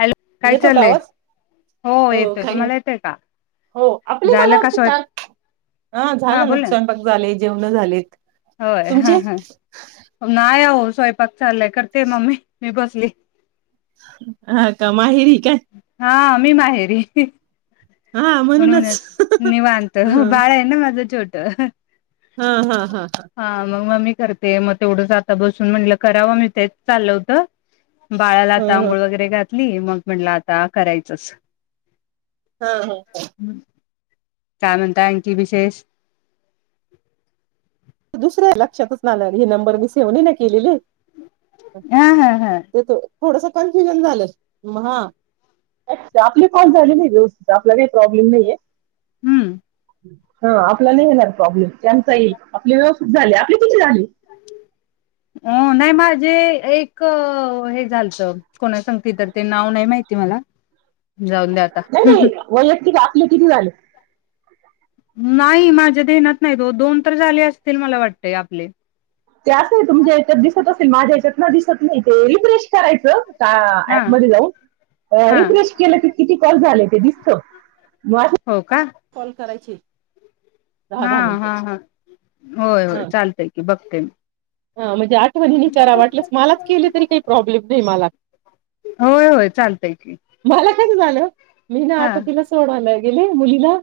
Hello काय येतो का चाललंय आवाज? हो येतोय काय नाही. तुम्हाला येतोय का हो आपली मला झालं का वाटते स्वयं चार, आं हा झालं ना बोल स्वयंपाक झाले जेवणं झालेत. होय हा तुमचे? हा नाही हो स्वयंपाक चाललाय करते मम्मी मी बसलीये. हा का माही हा मी माहेरी हा म्हणूनच म्हणूनच निवांत ह बाळ आहे ना माझं छोटं [inaudible] हा हा हा मग मम्मी करते मग तेवढेच आता बसून म्हटलं करावं मी तेच चाललं होतं. बाळाला आता हम्म. आंघोळ वगैरे घातली. मी मग म्हटलं आता करायचंच. हा हा हा काय म्हणताय आणखी विशेष दुसरा आहे लक्षातच राहिना हे नंबर मी सेव नाही केलेले. हा हा हा थोडसं कन्फ्युजन झालं मग हा, आपली पाच झालेली आहेत. आपला काही प्रॉब्लेम नाही आहे. हम्म हं आपला नाही येणार प्रॉब्लेम. त्यांचा येइल आपली व्यवस्थित झाल्या [inaudible] ते एक हे झालतं कोणा संगतीतरी ते नाव नाही माहिती मला जाऊन द्या आता वयक्तिक आ तुला किती झाले हम्म नाही माझ्या ध्यानात नाही दो दोन तरी झाले असतील मला वाटतंय आपले. ते असं आहे तुमच्या याच्यात दिसत असेल माझ्या याच्यात ना दिसत नाही ते रिफ्रेश करायचं आ हा ॲपमध्ये जाऊन हा रिफ्रेश केलं की किती कॉल झाले ते दिसतं, म अशी हो का कॉल करायची हा हा हा होय होय चालतंय की बघते मी हा म्हणजे आठवणीने करा वाटल्यास मलाच केले तरी काही प्रॉब्लेम नाई मला, होय होय चालतय की मला कसं झालं मी ना हा आता तिला सोडवायला गेले मुलीला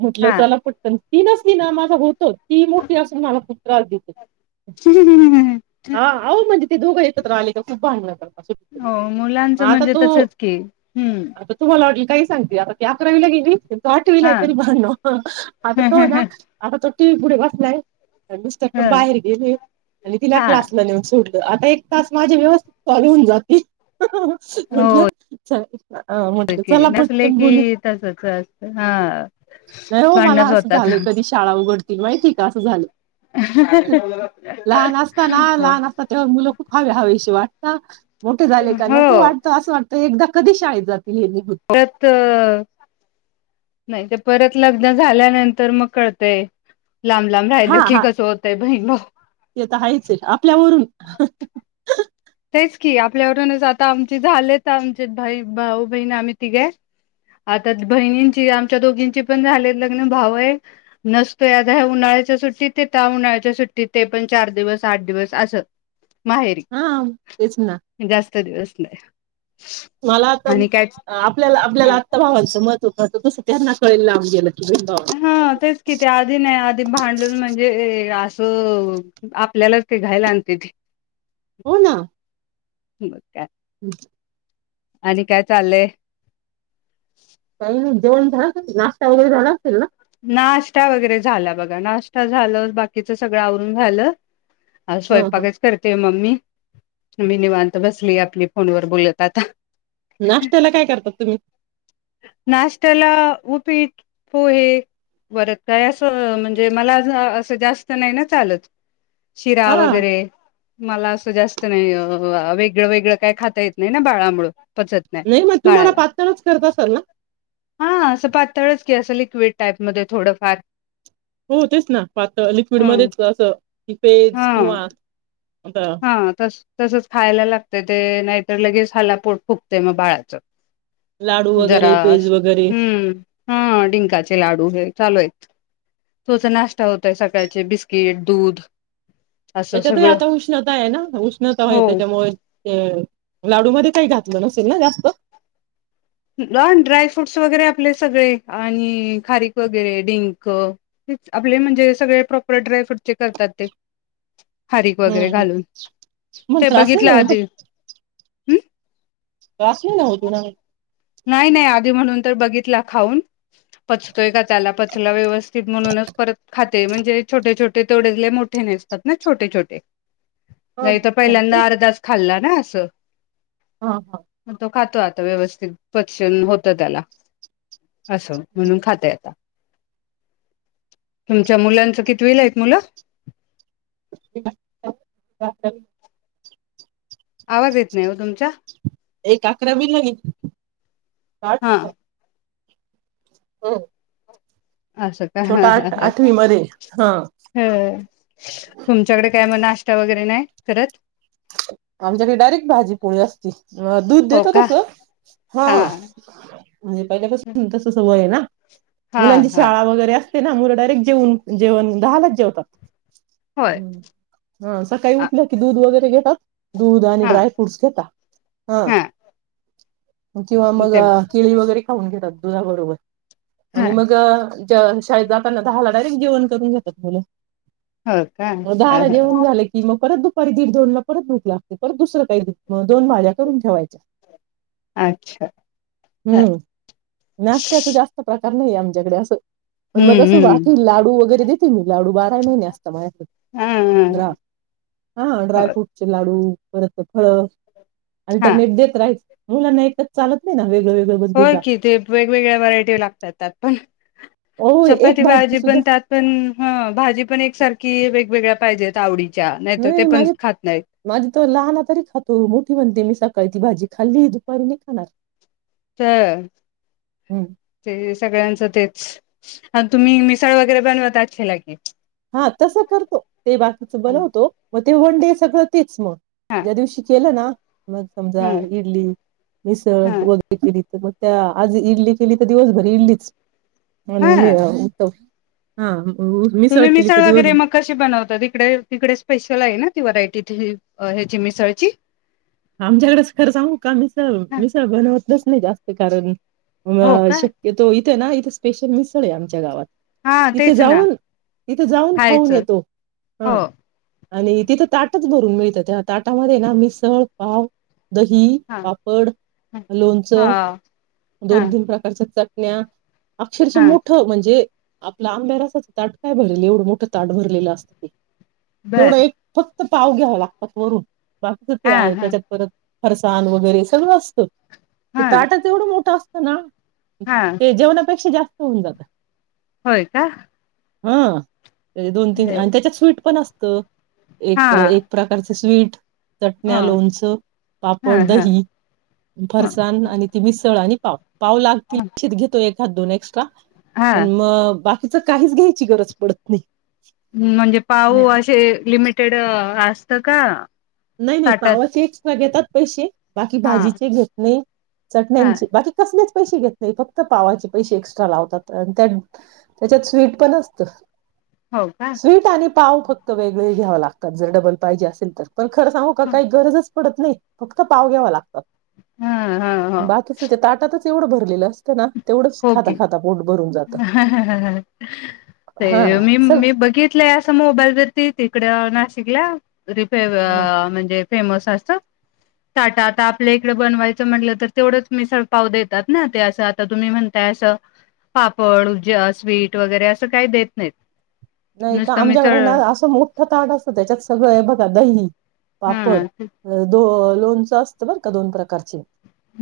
म्हटलं हा चला पटकन ती नसली ना माझा होतो. ती मोठी असून मला खूप त्रास देती. हा आओ म्हणजे ते दोघं एकत्र आळे का खूप भांडणं कर हो मुलाचं म्हणजे तसच की, हूं आता तुम्हाला वाटलं काही सांगती आता ती अकरावीला गेली. तोत आठवीलाय हा तरी भांडण हां आता तो ना ह आता तो टी व्ही पुढ बसलाय मिस्टर पण बाहेर गेले... आणि तिला हा क्लासला नेऊन सो.. सोडलं आता एक तास माझी व्यवस्थित कॉल होऊन जातील. हं हं हो म्हटलं च अ म्हटलं चला नसले पटकन की बोलू तसच असत हा नाही ओ मला भांडणच अस होतात झालंय कधी शाळा उघडतील माहितेय....... आसं झालं..... [inaudible] लहान असताना हो. लहान असतात तेंव्हा मुलं खूप हवी हवी.... [unintelligible] मोठी झाली का नको हो वाटतं असं वाटत एकदा.... कधी शाळेत जाती? [unintelligible] नाही ते परत लग्न झाल्यानंतर मग कळतंय हा हा ते तर आहेच आपल्या वरून तेचं की आपल्या वरून आता आमचं झालेत आमचं भाऊ बहिण आम्ही तिघ हाय आता बहिणींची आमच्या दोघींची पण झालेत लग्न भाऊ आहे नसतोय आता उन्हाळ्याच्या सुट्टीत त्या उन्हाळ्याच्या सुट्टीत ते पण चार दिवस आठ दिवस अस हा तेचं ना [unintelligible] मला आता आणि काय आपल्याला हा आपल्याला आता भावांच महत्त्व महत्त्व तस त्यांना कळेल [unintelligible] हम भावांच तेचं की ते आधी नाही आधी भांडण म्हणजे असं हम आपल्यालाच ते घाईला आणत्याती. हो ना मग काय [inaudible] आणि काय चाललय काही नाही जेवण झालं का तुझं, नाष्टा वगैरे झाला असेल ना. नाश्ता वगैरे झाला बघा, नाश्ता झालं बाकीचं सगळं आवरून झालं. अ ह ह स्वयंपाकच करतेय मम्मी मी निवांत बसली आपली फोनवर बोलत आता नाश्त्याला काय करतात तुम्ही उपिट, पोहे बर काय असं म्हणजे मला असं जास्त नाही ना चालत. शिरा हा वगैरे मला असं जास्त नाही वेगळं-वेगळं काय खाता येत नाही ना बाळामूळं नाही मग तुम्हाला पातळच करत असाल ना. हा असं पातळच की असं लिक्विड टाईपमध्ये थोडं फार हो होतेच ना पातळ लिक्विडमध्येच असं पेज हा किंवा आता हा तसं तसच खायला लागते ते नाहीतर लगेच ह्याला पोट फुकते मग बाळाचं लाडू वगैरे पेज जरास वगैरे हम्म हा डिंकाचे लाडू हे चालू आहेत. तोच नाश्ता होतय सकाळचे बिस्किट, दूध असं त्याच्यात सगळं आता उष्ण आहे ना उष्णता होय हो त्याच्यामुळे लाडूमध्ये काही घातलं नसेल ना जास्त ड्रायफ्रूट्स वगैरे आपले सगळे आणि खारीक वगैरे डिंक आपले म्हणजे सगळे प्रॉपर ड्रायफ्रूटचे करतात ते खारीक वगैरे हम्म घालून मग ते त्रास नाही बघितलं ना होतो आधी हम्म [unintelligible] नाही नाही आधी म्हणून तर बघितला खाऊन पचतोय का त्याला पचला व्यवस्थित म्हणूनच परत खाते म्हणजे छोटे छोटे तेवढे मोठे नेसतात ना छोटे छोटे नाही तर पहिल्यांदा अर्धाच खाल्लात. ना असं हां हअ्ं मग तो खातो आता व्यवस्थित. पचन होत त्याला. असं म्हणून खाताय आता तुमच्या मुलांचं कितीवीला आहेत मुलं [inaudible] आवाज येत नाही हो तुमचा. एक अकरावी मध्ये हा [unintelligible] हो. असं का ह ह ह मध्ये हा हं तुमच्याकडे काय मग नाश्ता वगैरे नाही? खत [unintelligible] आमच्याकडे डायरेक्ट भाजी पोळी असती अ दूध हो देता का तस हा म्हणजे पहिल्यापासून तस सवय ना हा मुलांची हा शाळा वगैरे ते ना मुलं डायरेक्ट जेऊन जेवण दहालाच जेवतात. होय हम्म हा सकाळी उठलं कि दूध वगैरे घेत दूध आणि हा ड्रायफ्रूट्स घेता हा हं किंवा मग ते केळी वगैरे खाऊन घेतात. तुझ बरोबर हा आणि मग शाळेत जातांना दहाला डायरेक्ट जेवण करून घेतात मुलं हो का मग हा दहाला हा जेवण झालं की मग परत दु तरी दीड दोन ला परत भूख लागते परत दुसरं काही दुख म दोन भाज्या करून ठेवायच्या, अच्छा हा हम्म नाश्त्याचे जास्त प्रकार नाही आमच्याकडे असं पण मग हम्म तस हम्म बाकी लाडू वगैरे दे त [unintelligible] लाडू बारा महिने असत मस्त हा ड्रा हा हो ड्रायफ्रूट लाडू परत फळं. हा अल्टरनेट देत राहाच मुलांना एकच चालत नाही ना वेगळं वेगळं बदलून होय कि ते वेगवेगळ्या व्हरायटी लागतात त्यात पण हो एक चपाती भाजी पण सुद्धा त्यात पण हं भाजी पण एकसारखी वेगवेगळ्या पाहिजेत आवडी नाही माझे माझे तो लहाना तरी खातो मो ती म्हणते मी सकाळी ती भाजी खाल्ली दुपारी नाई खाणार. तर ते सगळ्यांचं ते आण तुम्ही मिसाळ वगैरे बनवत अच्छीला की, हा तसं करतो. ते बाकीच बनवतो. व वन डे सगळं तेच मग हा ज्या दिवशी केलं ना मग समजा हम्म इडली मिसळ हा [unintelligible] केली त मग त्या आज इडली केली तर दिवसभर इडलीच आणि म हा [inaudible] हा ह हो मिसळ तुम्ही तर दिवस वगैरे मग कशी बनवतात इकडे तिकडे स्पेशल आहे ना? ती व्हरायटी ती ही हेची मिसळची आमच्याकडच खरं सांगू का मिसळ हां, मिसळ बनवत [unintelligible] जास्त कारण व हो का शक्यतो इथे ना इथेच स्पेशल मिसळ आहे आमच्या गावात. हा इथ तेच ना जाऊन इथ जाऊन खाऊन खायचं येतो हो हा आणि तिथं ताटच भरून मिळतं त्या ताटामध्ये मिसळ पाव.... दही हा पापड लोणचं हा हा दोन तीन प्रकारच्या चट..... [inaudible] अक्षरशः हा मोठ म्हणजे आपल आमरसाच ताट काय भरले एवढं मोठं ताट भरलेलं असतं ते...... तेवढं बर एक फक् पाव घ्यावं लागतात वरून... बाकी तर ते हा हा आहे... फरसान वगैरे सगळं असतं ते हा ताटा तेवढं मोठं अस ना हा ते जेवणापेक्षा जास् होऊन जात होय का? हं दोन तीन आणि बर त्याच्यात स्वीट पण अस ते हा एक एक प्रकारचं स्वीट ह चटण्या लोणच च ह पापड, ह दही, ह फरसाण आणि ती मिसळ आणि पाव. पाव लागतील [unintelligible] घेतेत हा दोनेक्स का हा पण मग बा [unintelligible] काहीच घ्यायची गरज पडत नाही म्हणजे पाऊ अशे लिमिट टेड असत का? नाही नाही ताटात पावाचे एक्स्ट्रा घेतात पैशे बाकी हा भाजीचे घेत नई हा चटण्यांचे बाकी कसलेच? पैशे घेत नाही, फक्त पावाचे पैसे एक्स्ट्रा लावतात आणि त्या त्याच्यात स्वीट पण असतं हो का स्वीट आणि पाव फक्त वेगळे घ्याव लागतात, जर डबल पाहिजे असेल तर पण खरं सांगू का काही गरजच पडत नाही फक्त पाव घ्यावा लागत हा हा हो बाकीच ते ताटातच तेवढं भरलेलं असतं ना तेवढंच हो खाता की खाता पोट भरून जातं ह ह ते हा मी सग मी बघितल अस मोबाईलवरती तिकड नाशिकला रिपे अव म्हणजे फेमस असं टाटा आता आपल्या इकडे बनवायचं म्हटलं तर तेवढंच मिसळ पाव देतात ना, ते असं आता तुम्ही म्हण असं पापड उजा स्वीट वगैरे असं काही देत नाहीत नाही का नुसतं आमच्याकडे मिसळ ना असं मोठं ताट असतं त्याच्यात सगळं बघा दही हा पापड दोन लोणचं असतं बर का दोन प्रकारचे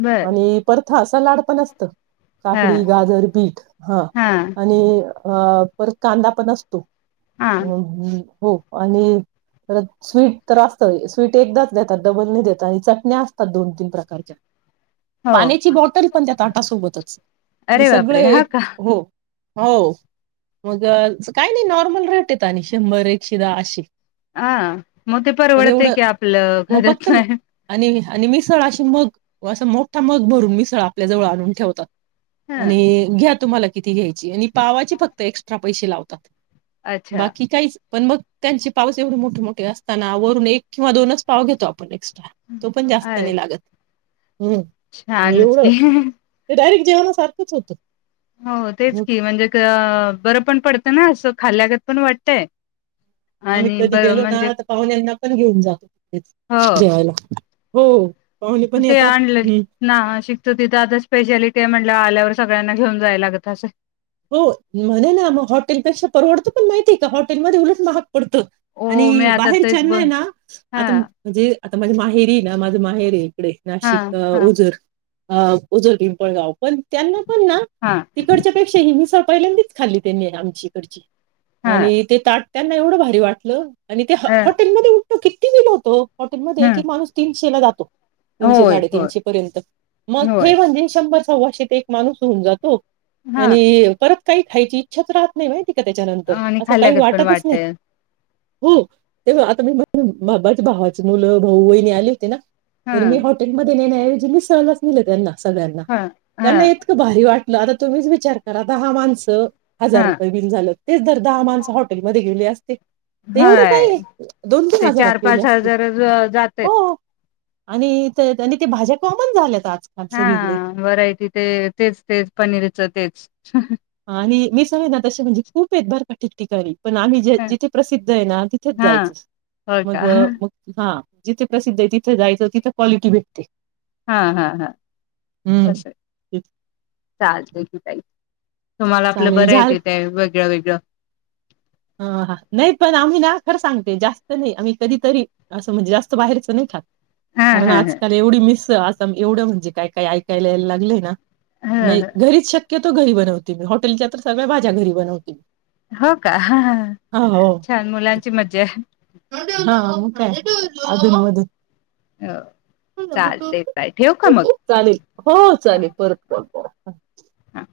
बर आणि परत हा सलाड पण असतं. हा काकडी, गाजर, बीट हा आणि आ परत कांदा पण असतो. हा [inaudible] [inaudible] हो आणि परत स्वीट तर असत स्वीट एकदाच देतात डबल नाही देतात आणि चटण्या असतात दोन तीन प्रकारच्या हो पाण्याची बॉटल पण त्या ताटासोबतच अरे बापरे सगळे हा एक का हो हो मग काही नाही नॉर्मल रेट येत आणि शंभर एकशे दहा अशे हा मग ते पण परवडतय एवढं की आपलं मग फक्त घरात नाही. आणि आणि मिसळ अशी मग असं मोठा मग भरून मिसळ आपल्याजवळ आणून ठेवतात. ह आणि घ्या तुम्हाला किती घ्यायची आणि पावाची फक्त एक्स्ट्रा पैसे लावतात. [unintelligible] अच्छा बाकी काहीच पण मग त्यांची पावच एवढे मोठे मोठे असताना वरून एक किंवा दोनच पाव घेतो आपण एक्स्ट्रा तो पण जास्त अरे नाही लागत. हम्म छानच एवढं की ते डायरेक्ट जेवन सारखंच होत. हो तेच की म्हणजे त बरं पण पडतं ना खाल्ल्यागत पण वाटतय आम्ही आणि ब कधी गेलो ना म्हणजे आ तर पाहुण्या यांना पण घेऊन जातो हो जेवायला हो पाहुणे पण ते येतात. आणलंय हं नाव नाशिकचं त्यातच स्पेशलिटी आहे म्ह ला आल्यावर सगळ्यांना घेऊन जायला लागत असंल. हो म्हणे ना मग हॉटेलपेक्षा परवडतो पण माहितीय का हॉटेलमध्ये उलट महाग पडतोत हो मी आणि आता तेच बाहेरच्यानां बघ आहे ना हा आता म्हणजे आता माझ्या माहेरी ना माझं माहेर हे इकडे हा नाशिक हा ओजर हा ओझर पिंपळगाव. पण त्यांना पण ना हा तिकडच्या पेक्षा मिसळ पाहिल्यांदीच खाल्ली त्यांनी आमची इकडची....... हा आणि ते ताट.... त्यांना एवढं भारी वाटलं... आणि ते अ हॉ-हॉटेलमध्ये.. किती विल होतो? हॉटेलमध्ये ह एक एक माणूस तीन....... [unintelligible] जातो तीनशे होय होय साडेतीनशे पर्यंत मग होय हे म्हणजे शंभर..... वर्षात एक माणूस होऊन जातो..... हा आणि परत...... काही खायची इच्छाच राहत नाही.. [unintelligible] त्याच्यानंतर आणि असं काही खाल्ल्यागत पण वाटतच नाही. वाटेल हो ते आता म्हणेन बाबा भावाचे मुलं भाऊ वहिणी आले होते ना. हा तर मी हॉटेलमध्ये गेले. ते जींनी सहज दिले त्यांना सगळ्यांना हा हा त्यांना इतकं भारी वाट दादा तुम्हीच वि विचार करा दहा माणसं हा हजार रुपये बिल झालं तेच जर दहा माणस हॉटेमध्ये गेले असत. ते एवढे हय ताई दोन तीन ते हजारात चार गेले पाच असते हजार जातेत हो. आणि ते आणि ते भाज्या कॉमन झाल्यात. आजकाल हा सगळीकडे. व्हरायटी ते तेच तेच पनीरचं तेच ह ह आणि विसावे ना तसे म्हणजे खूप आहेत बर का ठिकठिकाणी. पण आम्ही जे जिथे प्रसिद्ध आहे ना तिथेच हा जायचं होय मग का मग हा. जिथे प्रसिद्ध आहे तिथे जायचं तिथे क्वालिटी भेटते. हा हा हा हम्म. असंय चालतय की ताई तुम्हाला आपल्या चालेल बरयं झाल तिथं हाय वेगळ्या वेग त्या ह हा नाही पण आम्ही ना खरं सांगते जास्त नाही आम्ही कधीतरी असं म्हणजे जास्त बाहेरच नाही खात. हा कारण हा ह आजकाल एवढी मिस [unintelligible] असं एवढं म्हणजे काय काय ऐकायला यायला लागलंय ना नाही ह घरीच शक्य तो घरी बनवते मी हॉटेलच्या तर सगळ्या भाज्या घरी बनवते. हो का हा हो छान मुलांची मज्जा आहे. हा मग काय आधून मधून अ [unintelligible] चालेल हो हा चालेल परत कॉल करा. हा